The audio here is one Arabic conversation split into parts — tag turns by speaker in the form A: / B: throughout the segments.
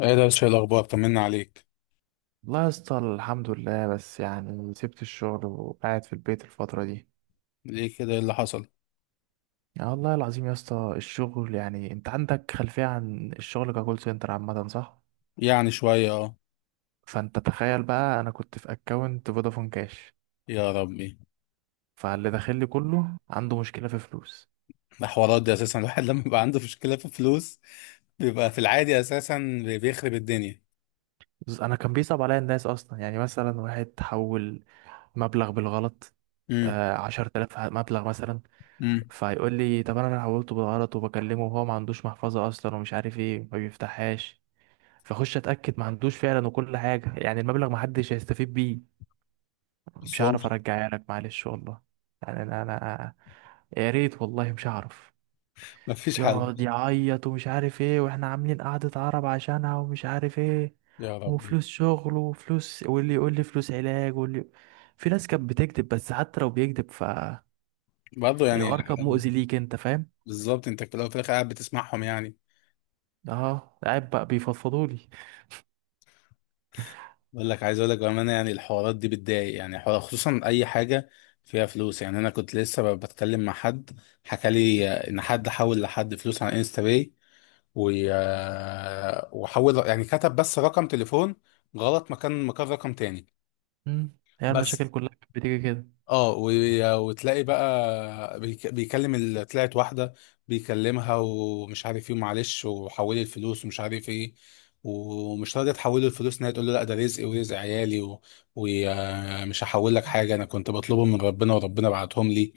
A: ايه ده؟ شايل الاخبار، طمنا عليك.
B: والله يا اسطى الحمد لله، بس يعني سبت الشغل وقاعد في البيت الفترة دي.
A: ليه كده؟ ايه اللي حصل؟
B: يعني والله العظيم يا اسطى الشغل، يعني انت عندك خلفية عن الشغل ككول سنتر عامة صح؟
A: يعني شويه اه.
B: فانت تخيل بقى انا كنت في اكونت فودافون كاش.
A: يا ربي.
B: فاللي داخل لي كله عنده مشكلة في فلوس.
A: الحوارات دي اساسا الواحد لما بيبقى عنده مشكله في فلوس بيبقى في العادي اساسا بيخرب الدنيا.
B: بس انا كان بيصعب عليا الناس اصلا. يعني مثلا واحد حول مبلغ بالغلط،
A: امم.
B: 10,000 مبلغ مثلا.
A: امم.
B: فيقول لي طب انا حولته بالغلط وبكلمه وهو ما عندوش محفظة اصلا ومش عارف ايه، ما بيفتحهاش. فاخش اتاكد ما عندوش فعلا وكل حاجه. يعني المبلغ ما حدش هيستفيد بيه،
A: بس
B: مش
A: هو
B: هعرف
A: مش-
B: ارجعها لك معلش والله. يعني انا، يا ريت والله مش هعرف.
A: مفيش حل.
B: يقعد يعيط ومش عارف ايه، واحنا عاملين قعدة عرب عشانها ومش عارف ايه.
A: يا ربي.
B: وفلوس شغل وفلوس، واللي يقول لي فلوس علاج واللي، في ناس كانت بتكذب. بس حتى لو بيكذب فالحوار
A: برضه يعني
B: كان مؤذي ليك، انت فاهم.
A: بالظبط، انت في الاول وفي الاخر قاعد بتسمعهم يعني.
B: اه، قاعد بقى بيفضفضوا لي.
A: بقول لك، عايز اقول لك بامانه يعني الحوارات دي بتضايق، يعني حوار خصوصا اي حاجه فيها فلوس. يعني انا كنت لسه بتكلم مع حد حكى لي ان حد حول لحد فلوس على انستا باي، وحول يعني كتب بس رقم تليفون غلط، مكان رقم تاني.
B: هي المشاكل
A: بس.
B: كلها كانت بتيجي كده.
A: اه، وتلاقي بقى طلعت واحدة بيكلمها ومش عارف ايه، معلش وحولي الفلوس ومش عارف ايه، ومش راضية تحول له الفلوس. ان هي تقول له: لا، ده رزقي ورزق عيالي ومش هحول لك حاجة، انا كنت بطلبهم من ربنا وربنا بعتهم لي.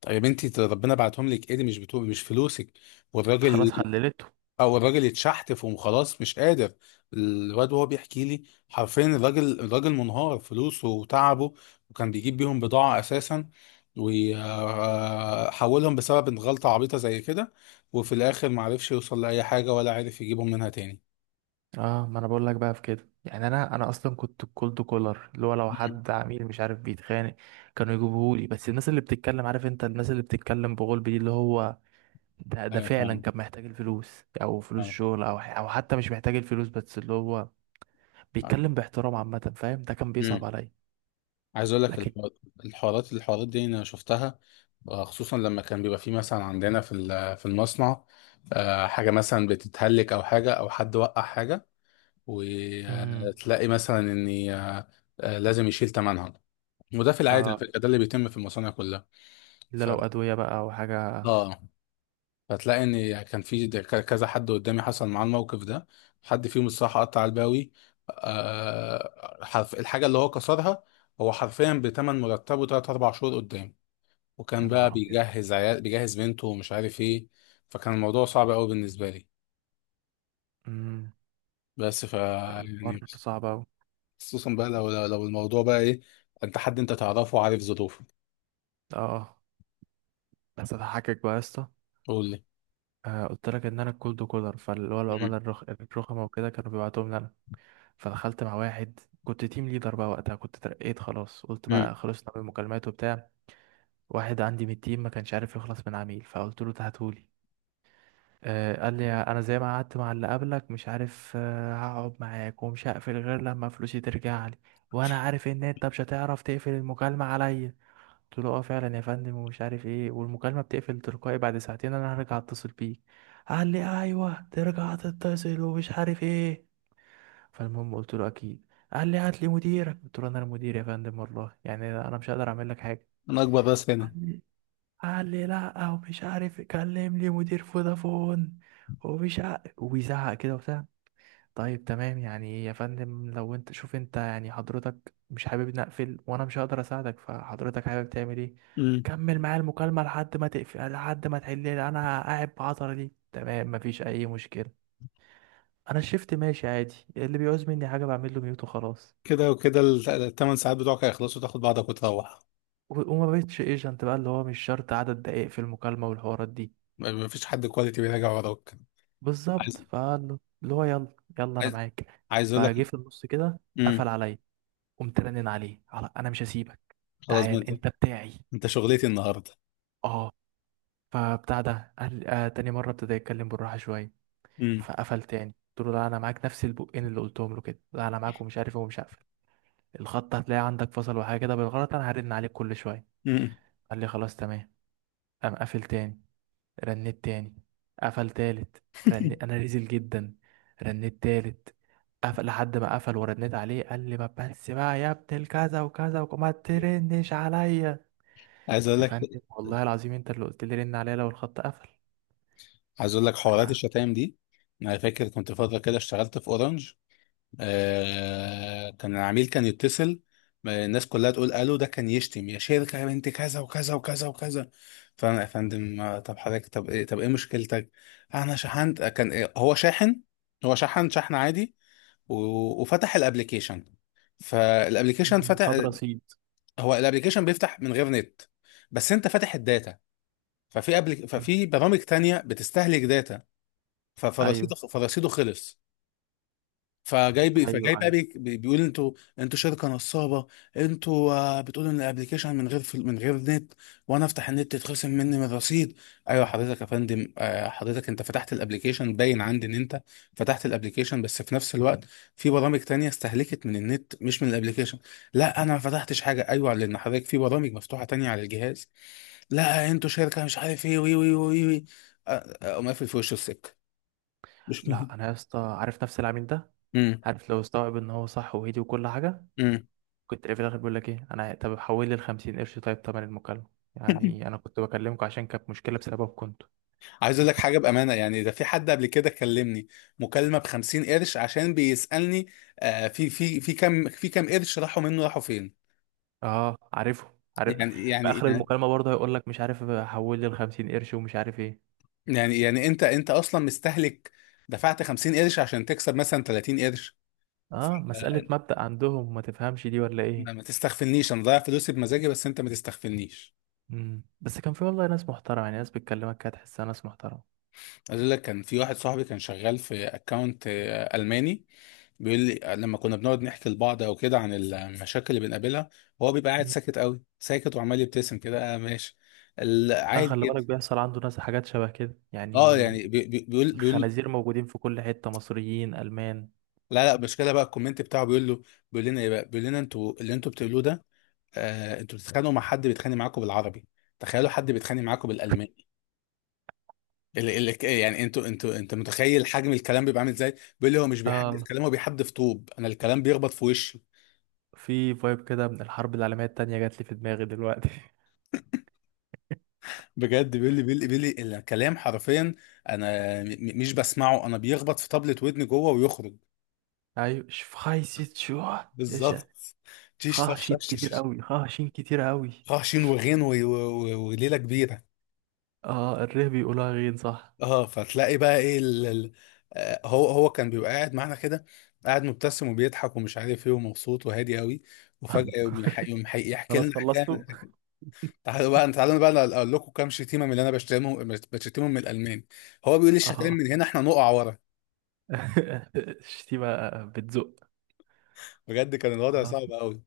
A: طيب انت ربنا بعتهم لك؟ ايه دي؟ مش فلوسك. والراجل
B: خلاص حللته.
A: او الراجل يتشحتف وخلاص مش قادر. الواد وهو بيحكي لي حرفيا، الراجل منهار، فلوسه وتعبه وكان بيجيب بيهم بضاعة اساسا، وحولهم بسبب إن غلطة عبيطة زي كده، وفي الاخر معرفش يوصل لأي حاجة ولا عارف يجيبهم منها تاني.
B: اه، ما انا بقول لك بقى في كده. يعني انا اصلا كنت الكولد كولر، اللي هو لو
A: مم.
B: حد عميل مش عارف بيتخانق كانوا يجيبوهولي. بس الناس اللي بتتكلم، عارف انت الناس اللي بتتكلم بغلب دي، اللي هو ده
A: ايوه،
B: فعلا
A: فاهم.
B: كان محتاج الفلوس او فلوس
A: فاهم.
B: شغل او او حتى مش محتاج الفلوس بس اللي هو بيتكلم باحترام عامه، فاهم؟ ده كان
A: امم.
B: بيصعب عليا.
A: عايز اقول لك
B: لكن.
A: الحوار- الحوارات دي انا شفتها. خصوصا لما كان بيبقى في مثلا عندنا في المصنع، حاجه مثلا بتتهلك او حاجه، او حد وقع حاجه،
B: امم
A: وتلاقي مثلا ان لازم يشيل ثمنها. وده في العادي على
B: اه
A: فكرة، ده اللي بيتم في المصانع كلها.
B: الا
A: ف
B: لو ادويه بقى او حاجه.
A: اه فتلاقي ان كان كذا حد قدامي حصل معاه الموقف ده. حد فيهم الصراحه قطع الباوي، حرف الحاجه اللي هو كسرها. هو حرفيا بتمن مرتبه 3 4 شهور قدام، وكان
B: يا
A: بقى
B: نهار ابيض.
A: بيجهز عيال، بيجهز بنته ومش عارف ايه. فكان الموضوع صعب قوي بالنسبه لي.
B: امم
A: بس ف
B: الحوار
A: يعني،
B: صعب اوي.
A: خصوصا بقى لو الموضوع بقى ايه؟ انت حد انت تعرفه وعارف ظروفه.
B: اه. بس هضحكك بقى يا اسطى.
A: قول لي.
B: قلت لك ان انا الكولد كولر، فاللي هو
A: مم.
B: العملاء الرخمه وكده كانوا بيبعتوهم لي انا. فدخلت مع واحد، كنت تيم ليدر بقى وقتها، كنت ترقيت خلاص، قلت
A: مم.
B: بقى خلصنا من المكالمات وبتاع. واحد عندي من التيم ما كانش عارف يخلص من عميل، فقلت له تهاتولي. قال لي انا زي ما قعدت مع اللي قبلك مش عارف هقعد معاك ومش هقفل غير لما فلوسي ترجع لي، وانا عارف ان انت مش هتعرف تقفل المكالمه عليا. قلت له اه فعلا يا فندم ومش عارف ايه، والمكالمه بتقفل تلقائي بعد ساعتين، انا هرجع اتصل بيك. قال لي ايوه ترجع تتصل ومش عارف ايه. فالمهم قلت له اكيد. قال لي هات لي مديرك. قلت له انا المدير يا فندم والله، يعني انا مش هقدر اعمل لك حاجه.
A: انا اكبر راس هنا.
B: قال لي قال لي لا ومش عارف كلم لي مدير فودافون ومش عارف، وبيزعق كده وبتاع. طيب تمام، يعني يا فندم لو انت شوف انت، يعني حضرتك مش حابب نقفل وانا مش هقدر اساعدك، فحضرتك حابب تعمل ايه؟
A: مم.
B: كمل معايا المكالمة لحد ما تقفل، لحد ما تحل لي. انا قاعد بعطر دي تمام، مفيش اي مشكلة. انا الشفت ماشي عادي، اللي بيعوز مني حاجة بعمل له ميوت وخلاص.
A: كده وكده الثمان ساعات بتوعك هيخلصوا تاخد بعضك وتروح.
B: وما بقتش ايجنت بقى، اللي هو مش شرط عدد دقائق في المكالمة والحوارات دي.
A: مفيش حد كواليتي بيراجع وراك.
B: بالظبط،
A: عايز.
B: فقال له اللي هو يلا يلا انا
A: عايز.
B: معاك.
A: عايز اقول
B: فجه
A: لك.
B: في النص كده، قفل
A: امم.
B: عليا. قمت رنن عليه، على انا مش هسيبك،
A: خلاص، ما
B: تعال
A: انت،
B: انت بتاعي.
A: انت شغلتي النهارده.
B: اه. فبتاع ده قال تاني مرة ابتدى يتكلم بالراحة شوية.
A: امم.
B: فقفل تاني، قلت له لا انا معاك، نفس البقين اللي قلتهم له كده، لا انا معاك ومش عارف إيه ومش هقفل الخط، هتلاقي عندك فصل وحاجة كده بالغلط، انا هرن عليك كل شوية.
A: امم.
B: قال لي خلاص تمام. قام قافل تاني، رنيت تاني، قفل تالت، رنيت انا رزل جدا، رنيت تالت، قفل، لحد ما قفل ورنيت عليه قال لي ما بس بقى يا ابن الكذا وكذا وما ترنش عليا.
A: عايز اقول
B: يا
A: لك.
B: فندم والله العظيم انت اللي قلت لي رن عليا لو الخط قفل.
A: عايز اقول لك حوارات الشتايم دي. انا فاكر كنت فتره كده اشتغلت في اورنج. آه، كان العميل كان يتصل، ما الناس كلها تقول الو، ده كان يشتم يا شركه يا بنت كذا وكذا وكذا وكذا. فانا: يا فندم، طب حضرتك، طب ايه، طب ايه مشكلتك؟ انا شحنت كان إيه؟ هو شاحن، هو شحن، شحن عادي وفتح الابليكيشن، فالابليكيشن
B: مم.
A: فتح.
B: هدرة سيد.
A: هو الابليكيشن بيفتح من غير نت، بس انت فاتح الداتا.
B: مم.
A: ففي برامج تانية بتستهلك داتا.
B: ايوه
A: فرصيده خلص. فجاي فجاي بقى
B: ايوه.
A: بيقول: انتوا، انتوا شركه نصابه، انتوا بتقولوا ان الابلكيشن من غير من غير نت، وانا افتح النت يتخصم مني من الرصيد. ايوه حضرتك، يا فندم، حضرتك انت فتحت الابلكيشن، باين عندي ان انت فتحت الابلكيشن بس في نفس الوقت في برامج تانية استهلكت من النت، مش من الابلكيشن. لا، انا ما فتحتش حاجه. ايوه، لان حضرتك في برامج مفتوحه تانية على الجهاز. لا، انتوا شركه مش عارف ايه، وي وي وي وي. اقوم قافل في وشه السكه. مش
B: لا
A: مهم.
B: انا يا اسطى عارف نفس العميل ده،
A: امم.
B: عارف لو استوعب ان هو صح وهدي وكل حاجه،
A: امم.
B: كنت في الاخر بيقول لك ايه: انا طب حول لي ال 50 قرش طيب تمن المكالمه، يعني انا كنت بكلمكم عشان كانت مشكله بسببكم انتوا.
A: عايز اقول لك حاجه بامانه، يعني ده في حد قبل كده كلمني مكالمه ب 50 قرش عشان بيسالني في كام، في كام قرش راحوا منه؟ راحوا فين؟
B: اه، عارف.
A: يعني يعني
B: في اخر
A: يعني
B: المكالمه برضه هيقول لك مش عارف حول لي ال 50 قرش ومش عارف ايه.
A: يعني انت اصلا مستهلك، دفعت 50 قرش عشان تكسب مثلا 30 قرش. ف-
B: اه، مساله
A: آه،
B: مبدأ عندهم ما تفهمش دي ولا
A: ما
B: ايه.
A: تستغفلنيش، انا ضايع فلوسي بمزاجي بس انت ما تستغفلنيش.
B: مم. بس كان في والله ناس محترمه، يعني ناس بتكلمك كده تحسها ناس محترمه.
A: عايز اقول لك كان في واحد صاحبي كان شغال في اكونت الماني. بيقول لي، لما كنا بنقعد نحكي لبعض او كده عن المشاكل اللي بنقابلها، هو بيبقى قاعد ساكت قوي ساكت وعمال يبتسم كده، آه ماشي،
B: لا
A: عادي
B: خلي
A: جدا.
B: بالك بيحصل عنده ناس حاجات شبه كده
A: اه
B: يعني.
A: يعني بيقول.
B: الخنازير موجودين في كل حتة، مصريين ألمان.
A: لا لا، المشكله بقى الكومنت بتاعه بيقول له، بيقول لنا ايه بقى؟ بيقول لنا: انتوا اللي انتوا بتقولوه ده، آه انتوا بتتخانقوا مع حد بيتخانق معاكم بالعربي، تخيلوا حد بيتخانق معاكم بالالماني. ال ال يعني انتوا، انت متخيل حجم الكلام بيبقى عامل ازاي؟ بيقول لي هو مش بيحدف
B: اه،
A: كلام، هو بيحدف طوب. انا الكلام بيخبط في وشي.
B: في فايب كده من الحرب العالمية التانية جات لي في دماغي دلوقتي.
A: بجد، بيقول لي الكلام حرفيا انا مش بسمعه، انا بيخبط في طبلة ودني جوه ويخرج.
B: أيوة شفايسيت شو. إيش.
A: بالظبط. تيش تش
B: خاشيت
A: تش تش
B: كتير
A: تش.
B: أوي، خاشين كتير أوي.
A: خاشين وغين وليله كبيره.
B: آه الره بيقولها غين صح.
A: اه، فتلاقي بقى ايه ال ال هو كان بيبقى قاعد معانا كده، قاعد مبتسم وبيضحك ومش عارف ايه ومبسوط وهادي قوي، وفجأة يقوم يح- يقوم حي- يحكي
B: خلاص
A: لنا
B: خلصتوا؟
A: حكاية: تعالوا بقى، تعالوا بقى اقول لكم كام شتيمه من اللي انا بشتمهم، بشتمهم من الالمان. هو بيقول لي الشتايم
B: آه.
A: من هنا احنا نقع ورا.
B: الشتيمة بتزق.
A: بجد كان الوضع صعب قوي.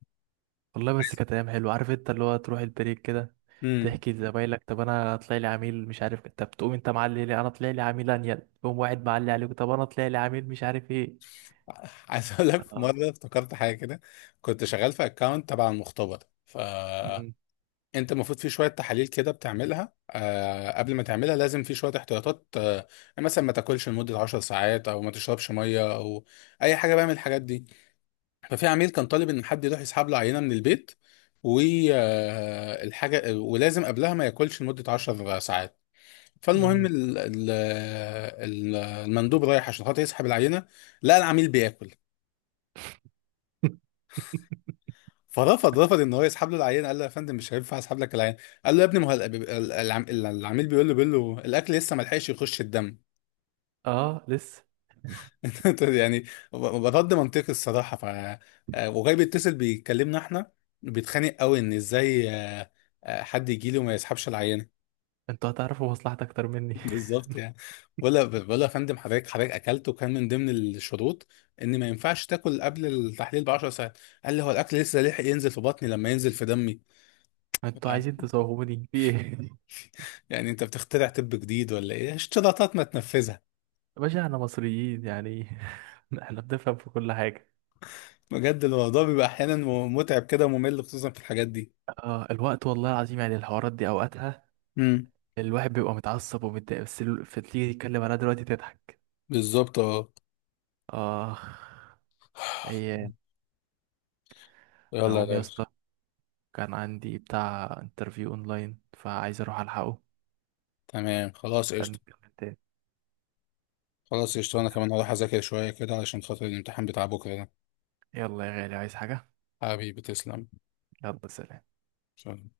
B: والله بس
A: عايز.
B: كانت ايام حلوه، عارف انت اللي هو تروح البريك كده،
A: امم.
B: تحكي لزمايلك طب انا طلع لي عميل مش عارف، طب تقوم انت معلي لي انا طلع لي عميل انيل، تقوم واحد معلي عليك طب انا طلع لي عميل مش عارف ايه.
A: عايز اقول لك في
B: اه.
A: مره افتكرت حاجه كده، كنت شغال في اكونت تبع المختبر. ف
B: مم.
A: انت المفروض في شويه تحاليل كده بتعملها، قبل ما تعملها لازم في شويه احتياطات، مثلا ما تاكلش لمده 10 ساعات، او ما تشربش ميه، او اي حاجه بقى من الحاجات دي. ففي عميل كان طالب ان حد يروح يسحب له عينه من البيت، والحاجه ولازم قبلها ما ياكلش لمده 10 ساعات. فالمهم
B: امم
A: المندوب رايح عشان خاطر يسحب العينه، لقى العميل بياكل. فرفض، ان هو يسحب له العينه. قال له: يا فندم مش هينفع اسحب لك العينه. قال له: يا ابني ما هو العميل بيقول له، بيقول له الاكل لسه ما لحقش يخش الدم.
B: اه لسه.
A: طيب يعني برد منطقي الصراحه. ف وجاي بيتصل بيكلمنا احنا، بيتخانق قوي ان ازاي حد يجي لي وما يسحبش العينه؟
B: انتوا هتعرفوا مصلحتي اكتر مني.
A: بالظبط يعني. ولا ولا يا فندم، حضرتك حضرتك اكلت وكان من ضمن الشروط ان ما ينفعش تاكل قبل التحليل ب 10 ساعات. قال لي هو الاكل لسه لحق ينزل في بطني لما ينزل في دمي؟
B: انتوا عايزين تزوهوني في ايه؟
A: يعني انت بتخترع طب جديد ولا ايه؟ اشتراطات ما تنفذها.
B: يا باشا احنا مصريين، يعني احنا بنفهم في كل حاجه.
A: بجد الموضوع بيبقى احيانا متعب كده وممل، خصوصا في الحاجات دي.
B: اه، الوقت والله العظيم يعني الحوارات دي اوقاتها
A: امم.
B: الواحد بيبقى متعصب ومتضايق، بس فتيجي تتكلم عليها دلوقتي تضحك.
A: بالظبط، اه.
B: آه. أيام. أنا
A: يلا
B: أقوم
A: يا
B: يا
A: باشا.
B: اسطى، كان عندي بتاع انترفيو أونلاين، فعايز أروح ألحقه.
A: تمام خلاص
B: نبقى
A: قشطة.
B: نتكلم تاني.
A: خلاص قشطة، أنا كمان هروح أذاكر شوية كده علشان خاطر الامتحان بتاع بكرة ده.
B: يلا يا غالي، عايز حاجة؟
A: حبيبي تسلم.
B: يلا سلام.
A: سلام.